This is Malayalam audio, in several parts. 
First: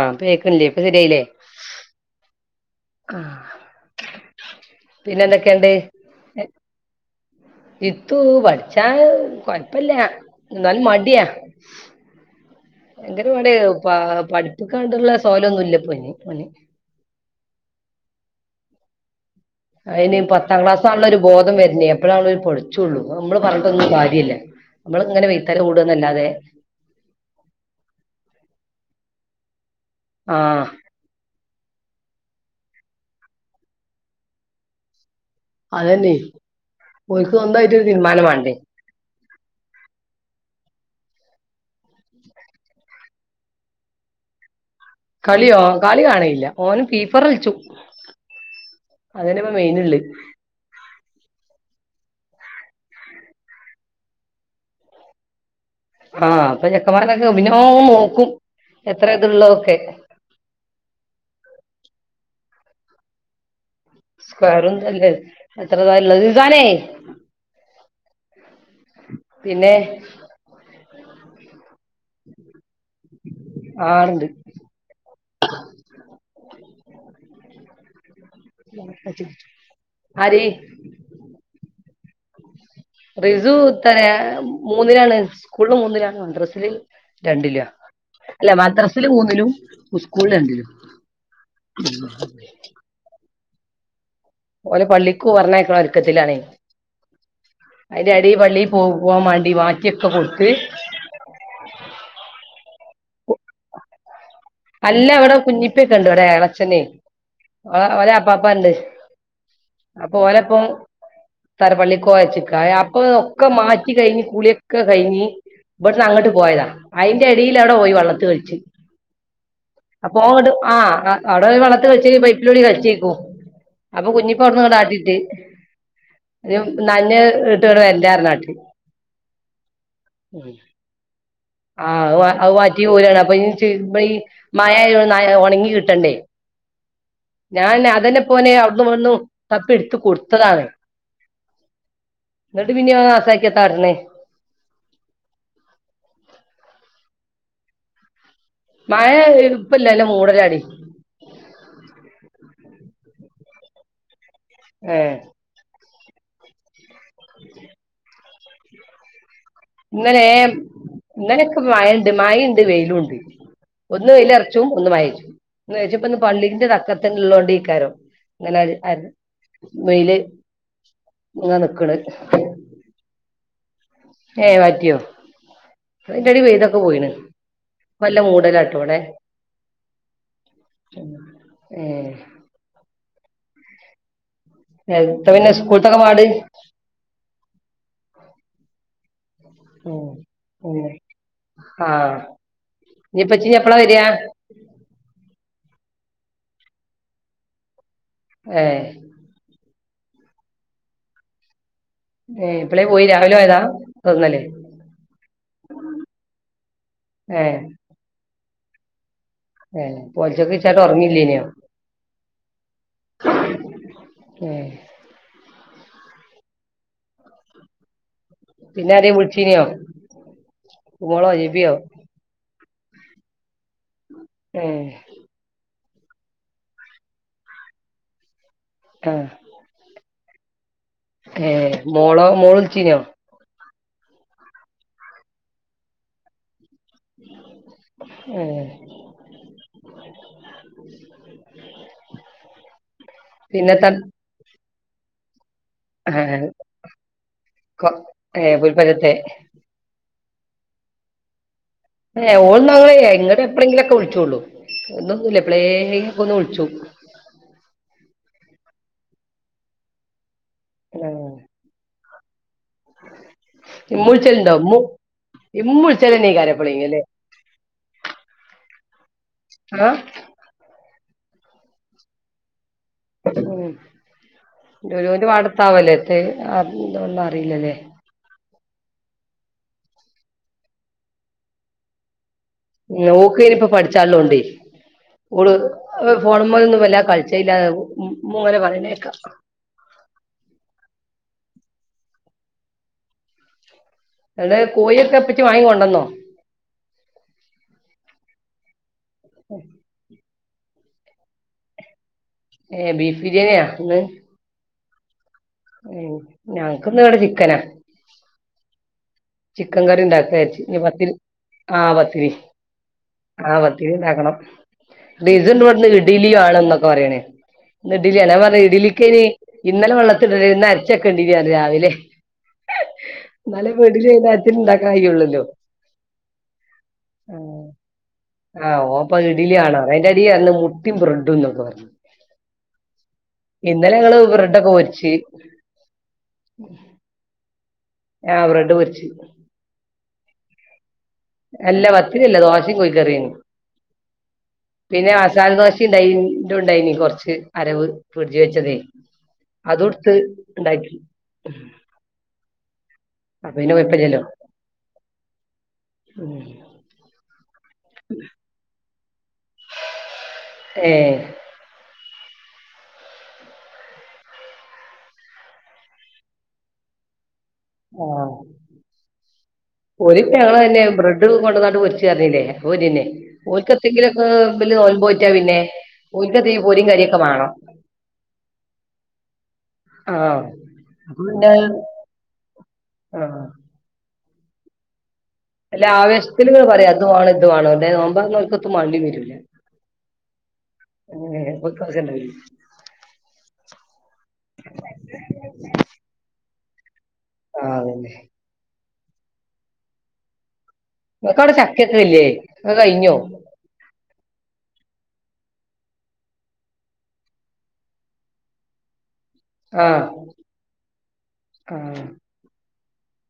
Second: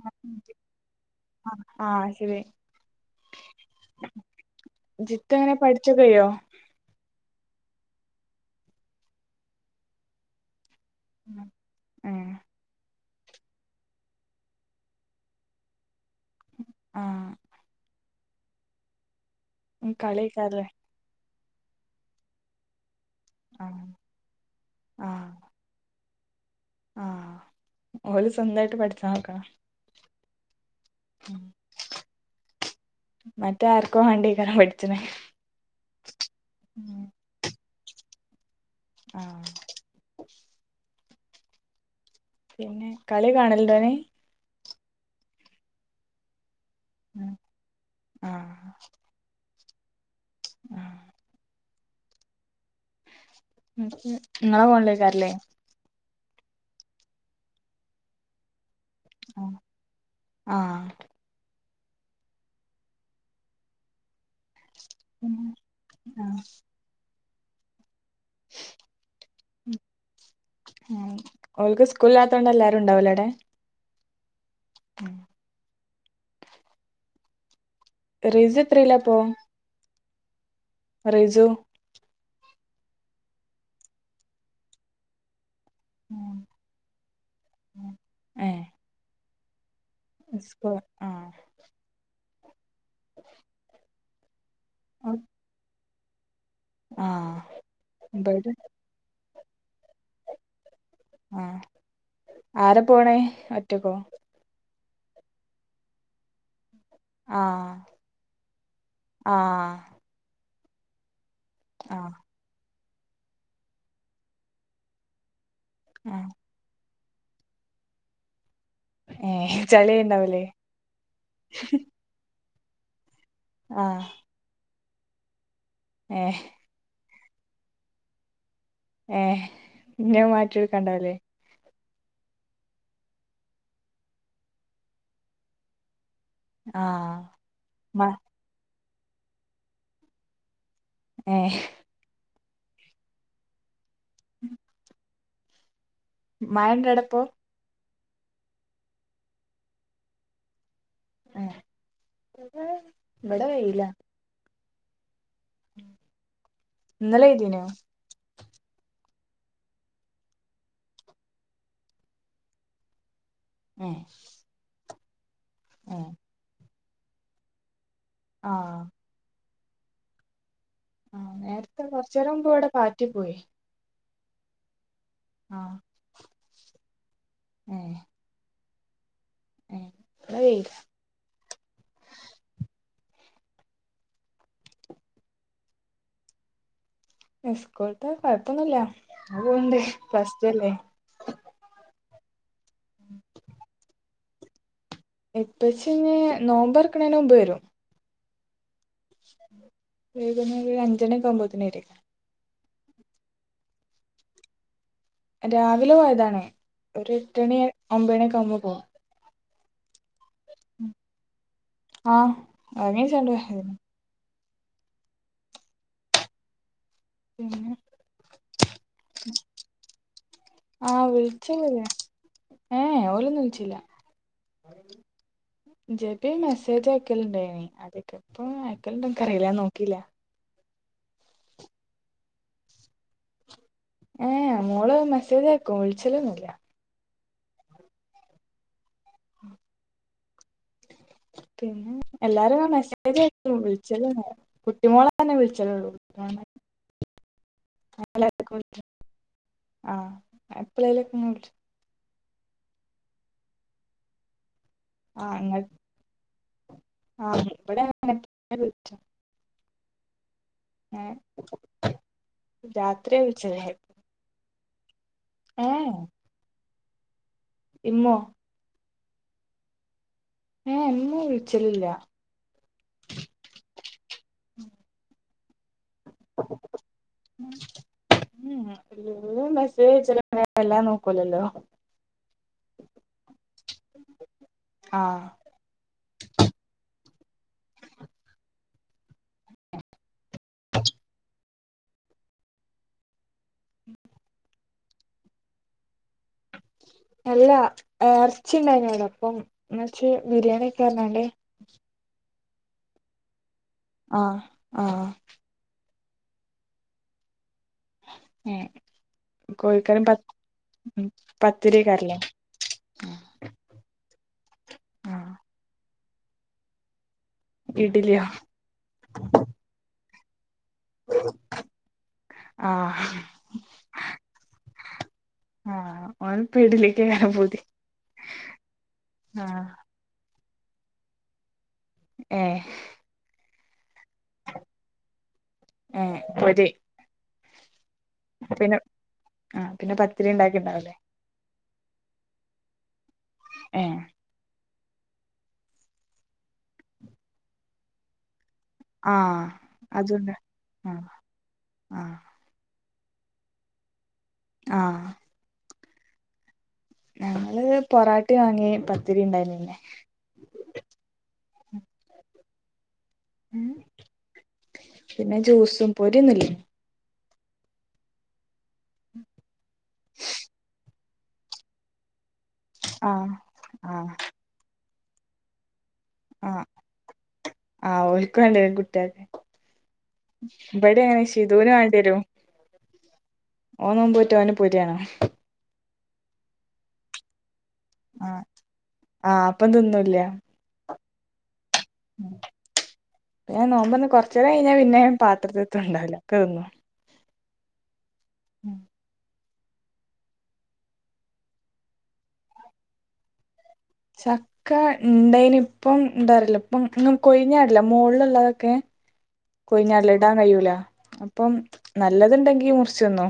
ആ കേക്കണില്ലേ ഇപ്പൊ ശരിയായില്ലേ ആഹ് ശരി ആ പിന്നെ ജിത്ത് എങ്ങനെ എന്തൊക്കെയുണ്ട് പഠിച്ചൊക്കെ കയ്യോ ഇത്തു പഠിച്ചാൻ കൊഴപ്പില്ല എന്നാലും മടിയാ ഏഹ് ഭയങ്കരപാട് പഠിപ്പിക്കാണ്ടുള്ള [unintelligible] ഇല്ല ഇപ്പൊ ഇനി ആഹ് ഉം അതിന് പത്താം കളിയേക്കാരല്ലേ ക്ലാസ് ആണല്ലോ ഒരു ബോധം വരുന്നേ അപ്പോഴാണ് അവര് പഠിച്ചുള്ളൂ നമ്മള് ആഹ് പറഞ്ഞിട്ടൊന്നും കാര്യല്ല നമ്മൾ ഇങ്ങനെ [unintelligible] കൂടന്നല്ലാതെ ആ ഓല് സ്വന്തായിട്ട് പഠിച്ചാൻ നോക്കാ ആഹ് മറ്റേ ആർക്കും വേണ്ടീക്കാണ് പഠിച്ചണ് അതെന്നേ ഓല്ക്ക് സ്വന്തായിട്ട് ഒരു തീരുമാനം വേണ്ടേ ആഹ് പിന്നെ കളി കാണൽ ഇണ്ടോ ഓന് കളിയോ കളി കാണലില്ല ഓൻ ഫീ ഫയറ് കളിച്ചും മെയിനിള്ളേ ആ നിങ്ങളെ ഫോണിലായിക്കും ലെ ആ അപ്പൊ ചെക്കന്മാരൊക്കെ [unintelligible] നോക്കും എത്രവയസുള്ളത് ആഹ് ഒക്കെ സ്ക്വയറൊന്നല്ല എത്രത ഇള്ളത്‌ ആഹ് റിസാനെ പിന്നെ ഉം ഓൽക്ക് സ്കൂളില്ലാത്തോണ്ട് എല്ലാരും ഉണ്ടാവല്ലോ അവിടെ ആളുണ്ട് റിജ എത്രേലപ്പോ ആര് റിജു റിസു തെര മൂന്നിലാണ് സ്കൂളിൽ മൂന്നിലാണ് മദ്രസില് രണ്ടിലും അല്ല ഏഹ് മദ്രസില് മൂന്നിലും സ്കൂളില് രണ്ടിലും സ്കൂ ആഹ് ഓലെ പള്ളിക്കു പറഞ്ഞയക്കണ ഒരുക്കത്തിലാണ് ആഹ് അതിന്റെ അടി ഇബടെ പള്ളിയിൽ പോ പോകാൻ മ ടി മാറ്റിയൊക്കെ കൊടുത്ത് ആഹ് ആരെ പോണേ ഒറ്റക്കോ അല്ല അവിടെ കുഞ്ഞിപ്പൊക്കെ ഉണ്ട് ഇവിടെ എളച്ഛനെ ആഹ് ഓ ഓല അപ്പപ്പാണ്ട് ആഹ് അപ്പൊ ഓലപ്പം ആഹ് തറപ്പള്ളിക്കൊഴച്ചക്കായ അപ്പൊ ഒക്കെ മാറ്റി കഴിഞ്ഞ് കുളിയൊക്കെ കഴിഞ്ഞ് ഇവിട്ന്ന് ആഹ് അങ്ങോട്ട് പോയതാ അയിന്റെ അടിയിൽ അവിടെ പോയി വള്ളത്ത് കഴിച്ച് ഏഹ് ചളിണ്ടാവൂലേ അപ്പൊങ്ങട് ആ അവിടെ [unintelligible] ബൈപ്പിലൂടി കളിച്ചേക്കും ആഹ് അപ്പൊ കുഞ്ഞിപ്പോടന്നണ്ടാട്ടിട്ട് ഏഹ് നനഞ് ഇട്ടണ് വരണ്ട അറിഞ്ഞാട്ടി ഏ ഇഞ്ഞത് മാറ്റി എടക്കാണ്ടാവില്ലേ ആ അ വാറ്റി പോരാണ് അപ്പൊ [unintelligible] മഴ ഒണങ്ങി കിട്ടണ്ടേ ആഹ് ഞാൻ മ അതെന്നെ പ്പോന് അവിടുന്ന് ഇവിടുന്ന് തപ്പി എടുത്ത കൊടുത്തതാണ് ഏ ന്നിട്ടും പിന്നെ അത് നാസാക്കിയ എത്ത കാട്ട്ണത് ഉം മയണ്ടൊ അവുടെപ്പോ മഴ ഇപ്പല്ലല്ല മൂടലടി ആ ഇവിടെ വെയില ഏ ഇന്നലെ പെയിതീനൊ ഇന്നലേ ഇന്നലോക്കെ മയിണ്ട് മയുണ്ട് വെയിലുണ്ട് ഏഹ് ഒന്ന് വെയ്ലറച്ചും ഒന്ന് മഴഞ്ചും ഏഹ് ഒന്ന് [unintelligible] പള്ളിന്റെ തക്കത്തി ഉള്ളതോണ്ട് അയ്ക്കാരം ഇന്നലെ ആഹ് [unintelligible] വെയില് ആ ഇങ്ങനെ നേരത്തെ നിക്കണ് കൊറചേരം മുമ്പ് ഇവിടെ പാറ്റി പോയി ഏ മാറ്റിയോ ആഹ് അയ്ന്റെ എടൽ വെയിലൊക്കെ പോയിണ് ഏഹ് ഇപ്പല്ല മൂടലാണ് ഏഹ് ഇവടെ വെയില [unintelligible] ഏ [unintelligible] ത്ത പിന്നെ സ്കൂൾത്തെക്കെ പാട് സ്കൂൾത്തെ കൊഴപ്പൊന്നൂല്ല അങ്ങനെ പോണുണ്ട് ഉം പ്ലസ് ടു അല്ലേ ഉം ഇഞ്ഞി ഇപ്പച്ചി ഇഞ്ഞി എപ്പളാ വരാ ഇപ്പച്ചി ഇഞ്ഞി നോമ്പറക്കുന്നേന് മുമ്പ് വരും ഏ വൈകുന്നേരം ഒരു അഞ്ചെണെക്കെ ആകവുമ്പോത്തിന് വരോയ്ക്കാ ഏ എപ്പളേ പോയി രാവിലെ പോയതാ അതോ ഇന്നലെ രാവിലെ പോയതാണേ ഒരു എട്ട ഏ മണി ഒമ്പ മണിയൊക്കെ ആവുമ്പോ പോകും ഏ പോലച്ചക്ക ഇച്ചാട്ട് ഉറങ്ങില്ലെനോ ആഹ് ഉറങ്ങിച്ചാണ്ട് ഏ പിന്നെ പിന്നെആരേലും വിളിച്ചീനോ ആഹ് മോളോ ജെബിയോ വിളിചൊന്നുല്ല ഏ ഓലൊന്നും വിളിച്ചില്ല ഏ ജെബി മെസ്സേജ് അയക്കലുണ്ടായിനി അതൊക്കെ ഇപ്പ ആ അയക്കലുണ്ട്ക്കറില്ല ഞാൻ നോക്കില്ല ഏ മോളോ മോളു വിളിച്ചീനോ ഏ മോള് മെസ്സേജ് അയക്കും വിളിച്ചലൊന്നുല്ല ഏ പിന്നെ എല്ലാരും ഇങ്ങനെ മെസ്സേജ് അയക്കും പിന്നെ ത വിളിച്ചലൊന്നും ഇല്ല കുട്ടിമോളങ്ങനെ വിളി ആ കൊ ഏ പുൽപ്പറ്റത്തെ എപ്പളേലൊക്കെങ്ങ വിളിച്ചും ഓ ഓൾന്ന ഇല്ലേ ഇങ്ങടെ എപ്പോഴെങ്കിലൊക്കെ വിളിച്ചോള്ളൂ എന്നും ആഹ് ഒന്നുമില്ല ഇങ്ങ എപ്പളേങ്കിലും ഒന്ന് വിളിച്ചും ആഹ് ഇവിടെ [unintelligible] വിളിച്ചും ഏ ആ രാ ഇമ്മൂൾച്ചലുണ്ടോ ഇമ്മു ഏ ഇമ്മു വിളിച്ചലന്നെയിക്കാരം എപ്പളെ ങ്കിലും ലെ ഇമ്മോ ആ ഏ ഇമ്മു വിളിച്ചലില്ല ഉം ലുലുന്റെ [unintelligible] എത്തെ [unintelligible] [unintelligible] അറിയില്ലല്ലേ ഉം മെസ്സേജ് അയച്ചാലുംല്ല എല്ലാം നോക്കൂലല്ലോ ഉം ഓക്ക് ഇനിയിപ്പോ പഠിച്ചാല്ലോണ്ടേ ആഹ് ഓൾ ഫോണ്മ്മലൊന്നും വല്ല കളിച്ച ചെയല്ലാ മോ മുങ്ങനെ പറനേക്ക അടെ കോഴൊക്കെ എപ്പറ്റി വാങ്ങൊണ്ടന്നോ എല്ല ഇറച്ചിണ്ടായിനോടൊപ്പം എന്ന് വെച്ച് ബിരിയാണി ഒക്കെ അണണ്ടേ ഏ ബീഫ് ബിരിയാണിയ ഇന്ന് ആ ഉം ഞങ്ങക്ക് ഇന്ന് ഇവിടെ ചിക്കനാ ഏഹ് ചിക്കൻ കറി കോഴിക്കറിയും പ ഉണ്ടാക്കച്ച ഇ പത്തിരി ആഹ് പത്തിരിയൊക്കെയാരില്ലേ പത്തിരി ആ പത്തിരിണ്ടാക്കണം ആഹ് ഡിസിൽ ഇന്ന് വന്ന് ഇഡലി വാണം എന്നൊക്കെ പറയണേ ഇന്ന് ഇഡ്ലിയോ ഇഡിലിയാ ഞാൻ പറഞ്ഞ് ഇഡിലിക്ക് ഇനി ഇന്നലെ വള്ളത്തിലിഡാ ഇന്ന് അ അരച്ച് വെക്കണ്ടീർന്ന് റ രാവില ആഹ് ന്നാലെ വേ ഇഡ്ഡലി ഈ നേരത്തിന് ഇണ്ടാക്കാൻ കഴിയുള്ളല്ലോ ആഹ് ഓനിപ്പ ഇഡ്ലിക്കാണ് ആ പൂതി ആ ഓ അപ്പ ഇഡലി ആഹ് ആണോ എന്റെ അടി അന്ന് മുട്ടിയും ബ്രഡും തിന്നോ ഏ ഇന്നലെ ഞങ്ങള് ബ്രെഡൊക്കെ പൊരിച്ച് ഏഹ് പൊരി ആ ബ്രെഡ് പിന്നെ പൊരിച്ച് ആ പിന്നെ പത്തിരി ഉണ്ടാക്കിണ്ടാവല്ലേ അല്ല വത്തിരില്ല ദോശയും കോഴി കറിയോം ഏഹ് പിന്നെ മസാല ദോശ ഇണ്ട ഉണ്ടായിനി കുറച്ച് അരവ് ഫീ ജ വച്ചതേ ആഹ് അതൊടുത്ത് അതുണ്ട് ഉണ്ടാക്കി ആഹ് ആഹ് അപ്പൊ പിന്നെ കൊഴപ്പമില്ലല്ലോ ആ ഉം ഞങ്ങള് പൊറാട്ടി വാങ്ങി ത്തിരി ഉണ്ടായിന്ന് ഏ പിന്നെ ജ്യൂസും പൊരി ഒന്നുല്ല ആ പൊരി ഞങ്ങൾ തന്നെ ബ്രെഡ് കൊണ്ടന്നാണ്ട് പൊരിച്ച് പറഞ്ഞില്ലേ ഓന്നെന്നെ ആഹ് ഓക്കത്തെങ്കിലും ആഹ് ഒക്കെ വല് നോമ്പ് നോറ്റാ പിന്നെ ഓൽക്ക് ആ എന്തെങ്കിലും പൊരിയും കറിയൊക്കെ വേണം ആ ഓക്ക് വേണ്ടി വരും കുട്ടിയാക്കെ ആ ഇവിടെ അപ്പൊ എങ്ങനെ പിന്നെ ശീതൂനും വേണ്ടി വരു ആ ഓന് നോമ്പ് നോറ്റ ഓൻ പുര ആവേശത്തിൽ നിങ്ങൾ പറയും അതുമാണ് ഇത് വേണോ ദേ ആഹ് നോമ്പാക്കൊത്തും മണ്ടി വരൂല്ല ആഹ് അപ്പം ഞാൻ നോമ്പറ്ന്ന് കൊറ്ചെരം കഴിഞ്ഞാ പിന്നെ പാത്രത്ത്തെ ണ്ടാവുല്ല ക്കെ ർന്നു ആ അതന്നെ ഇങ്ങേക്ക് അവ്ടെ ചക്കക്കില്ലേ അഹ് കഴിഞ്ഞോ ചക്ക ഉണ്ടേനു ഇപ്പം എന്താറില്ല ഇപ്പം ഇുന്നും കൊഴിഞ്ഞാടില്ല മോളില്ള്ളതൊക്കെ ആഹ് കൊയ്ഞ്ഞാടല് ഇടാൻ കയ്യുല അപ്പം നല്ലത്ണ്ടെങ്കി മുറ്ച്ചന്നോ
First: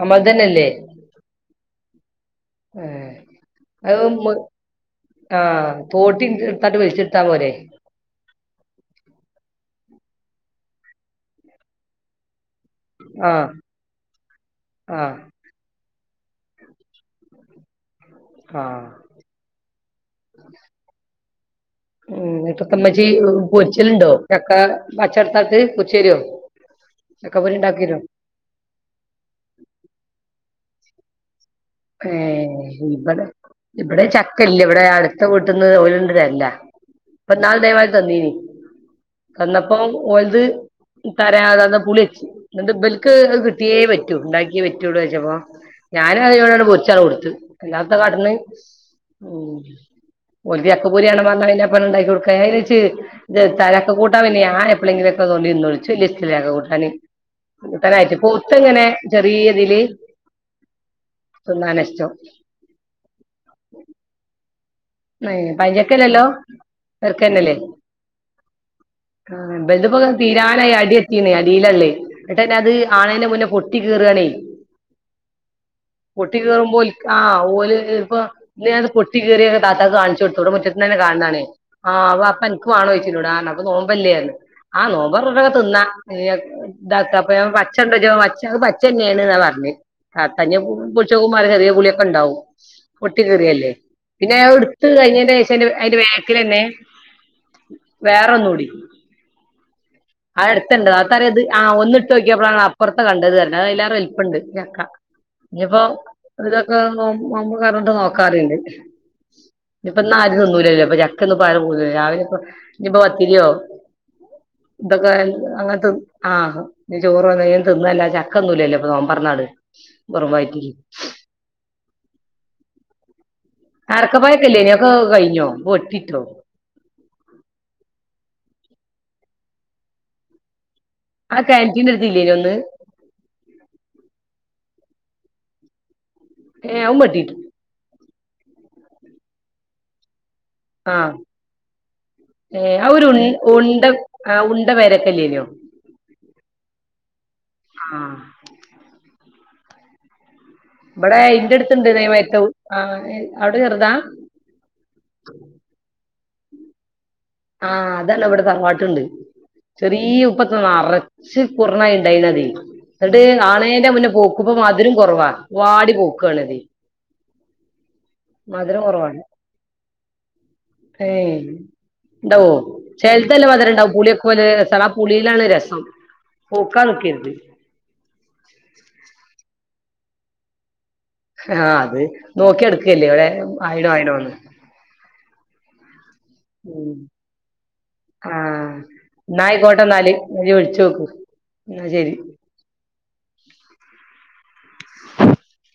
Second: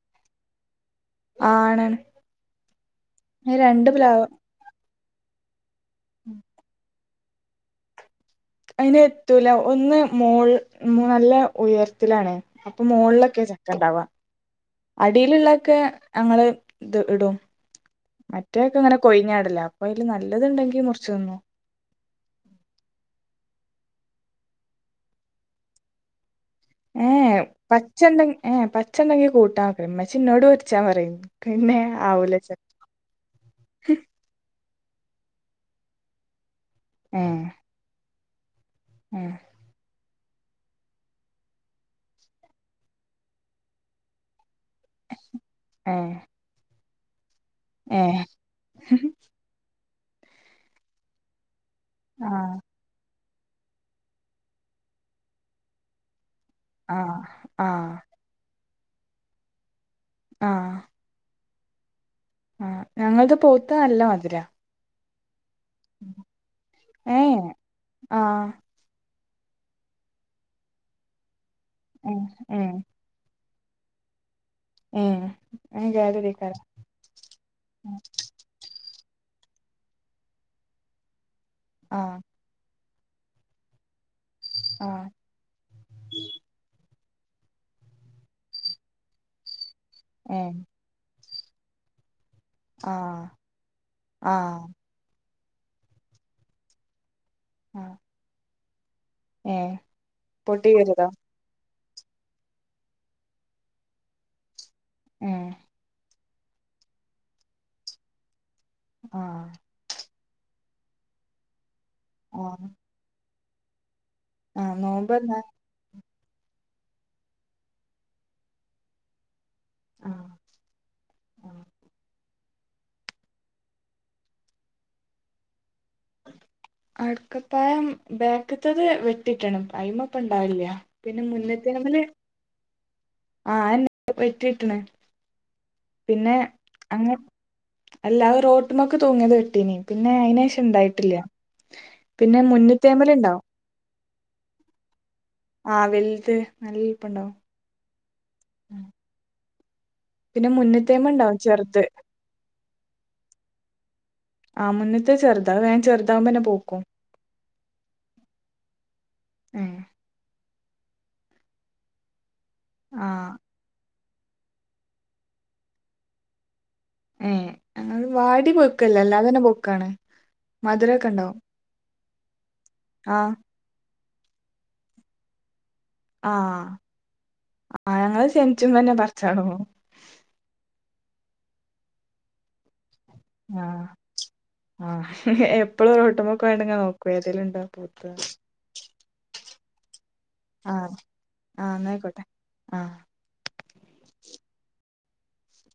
നമ്മൾതന്നെല്ലേ ആ ആണാണ് ഹേ രണ്ട് അത് മ്മ് പ്ലാവ് ആ തോട്ടണ്ട്ത്ട്ട് വലിച്ച് [unintelligible] ഐന് എത്തൂല ഒന്ന് മോൾ നല്ല ഉയർത്തിലാണ് അപ്പം മോളിലൊക്കെ ആഹ് ചക്ക ണ്ടാവാ ആഹ് അടിയില് ള്ളോ ക്കെ ഞങ്ങള് ഇത് ഇടും മറ്റോക്കെ ആഹ് ങ്ങനെ കൊയ്ഞ്ഞാടലാ അപ്പ അയ്ല് നല്ലത്ണ്ടെങ്കി മുറ്ച്ച് നിന്നു [unintelligible] ഏ ഏ ചക്കപ്പൊരി ഇണ്ടാക്കിരോ പച്ചന്ത ഏ പച്ചന്തേങ്കി കൂട്ടാൻ വെക്കണം മ്മച്ചി ഇന്നോട് പോര്ച്ചാ പറിം ഏ ഇബെടെ ഇബെടെ ചക്കല്ലോ ഇബെടെ അട്ത്ത വീട്ട്ന്ന് ഓല്ണ്ട് തറ്ലാ ഇപ്പ ഏഹ് നാള് ഇതേമാതിരി തന്നീനി ഏഹ് കണ്ണപ്പം ഓല്ത് തരാതാന്ന പുളിയെച് ഇങ്ങേട്ട് ഇബല്ക്ക് അഹ് കിട്ടിയേ പറ്റൂ ഇണ്ടാ ഏഹ് [unintelligible] അല്ലാത്താ ഏഹ് കാട്ട്ണെ ഉ ഓല്ക്ക് ചക്കപ്പോരിയാണം പിന്നെ പ്പ ആഹ് ഇണ്ടാക്കി ആഹ് ആഹ് [unintelligible] [unintelligible] ആഹ് തിന്നാനാ ഷ്ടം ആഹ് ഞങ്ങൾത് പൗത്ത നല്ല മധുരാ ഹേ പൈഞ്ചക്കെല്ലല്ലോ ഏഹ് വെറ്ക്കന്നല്ലേ ആഹ് ആ ഇബെല് പ്പോ തീരാനായി അടിഴിടട്ടിനി അടിയിലാല്ലേ ഇങേട്ടെന്നേ ഏഹ് അത് ഏഹ് ആണേന്റെ മുന്നേ പൊ കി കെറാണേ പൊട്ടി ഏഹ് കെറുമ്പോ [unintelligible] ത്തി കീറിയെ താത്താക്ക് കാണിച്ചോട്ത്തു ഇബടെ മുറ്റത്ത്ന്നെന്നേ കാണ്നാ ണെ ആ ആഹ് അപ്പ അന്ക്ക് വാണോച്ന്നോട് ആ റ് ഞ്ഞു [unintelligible] ആ ആഹ് നോബർന്ന് ട്ടോക്കെ തിന്നാ ഇതാക്ക അപ്പ ഞാൻ പച്ചണ്ടോയ്ച്ചപ്പോ പച്ച അഹ് പച്ചന്നെയാണ് ന്നാ പറഞ്ഞെ ഏഹ് [unintelligible] [unintelligible] ആഹ് അതിന്റെ ആഹ് വേക്ക്ല് ന്നെ ആഹ് വേറെ ഒന്നുടി ഏഹ് [unintelligible] എ പൊട്ടിക്കരുതോ നോക്കിയപ്പോഴാണ് അപ്പോറ്ത് കണ്ടത്റ്ഞ് അഹ് എല്ലാറേ വല്പ്പ്പണ്ട് ചക്ക ഏഹ് നിയിപ്പോ ഇതൊക്കെ നോബ് കൈറീട്ട് നോക്കാറി ണ്ട് ആഹ് ഒന്നും ആരും തിന്നൂല്ലോ അപ്പ ചക്ക ആഹ് [unintelligible] ന്ന് ആഹ് ദക നോമ്പെന്നാ അങ്ങത്ത ആ ഇഞ് ചോറ് എങ്ങേനെലും തിന്നല്ലാതെ ചക്കന്നുല്ലല്ലേൊ നോമ്പറ്നാണ്ട് ആഹ് ബറ് വയ്റ്റില് ആഹ് അടക്കപ്പഴക്കല്ലേനോ ഒക്കെ കഴിഞ്ഞോ ഇപ്പൊ വെട്ടിട്ടോ അടക്കപ്പായം ബേക്ക്ത്തത് വെട്ടിട്ട്ണ് അൈമപ്പ ഇണ്ടാകെലില്ല ആ കെന്റീന്റെട്ത്തില്ലേനോ ഒന്ന് ആ എന്നെ വെട്ടിട്ട്ണ് പിന്നെ ഏഹ് അതും അങ്ങ വെട്ടിട്ടോ അല്ല അഹ് റൊട്ട്മ്മക്ക് തൂങ്ങിയത് വെട്ടീനി പിന്നെ അയിന് ആഹ് ണ്ടായിട്ടില്ല പിന്നെ മുന്നിത്തേമല് ഇണ്ടാവും ആ ഉണ്ട വരെ ആ വൽത് നല്ലൽപ്പണ്ടാവും ആഹ് ഇബടെ ചെർത് ഇന്റെട്ത്ത്ണ്ട് തെമതിര്തെ അവിടെ ചെറുതാ താമനെ പോവ്ക്കും ആഹ് അതാണ് അവിടെ തറവാട്ടുണ്ട് ഏഹ് ചെറിയ ഉപ്പ നറച്ച് കുറണ ഇണ്ടായിന്ന്‌ അതി ആഹ് എന്നിട്ട് കാണന്റെ മുന്നേ പോക്കപ്പ മധുരം കുറവാ വാടി പോക്കണതി മ് അത് വാടി പൊക്കല്ലാ അല്ലാത തന്നെ പൊക്കാണ് മധുരൊക്കെ ഏയ് ഉണ്ടാവും ഇണ്ടാവോ ആഹ് ചെലതല്ലേ മധുരം ഇണ്ടാവു പുളിയൊ പോലെ രസവാ ആ പുളിയിലാണ് രസം ആ പൂക്കാൻ നിക്കരുത് ആ ഞങ്ങള് ശനിച്ചും തന്നെ പറച്ചാണോ ഹാ അത് നോക്കി എടുക്കുകല്ലേ ഒരേ ആഹ് ആയിനോ ആയിനോ ന്ന്‌ ആഹ് ഹ് ഹെ എപ്പോഴും ഒരുവെട്ടൊമൊക്ക [unintelligible] ഉം നോക്കുവേ ഏതേലുണ്ടോ പൂത്ത ആഹ് എന്നായിക്കോട്ടെ എന്നാല് ങ്കി വിളിച്ചു നോക്കൂ ആഹ് എന്ന എന്നാ ശെരി ആയിക്കോട്ടെ ആഹ് [inaudible] ആഹ [inaudible]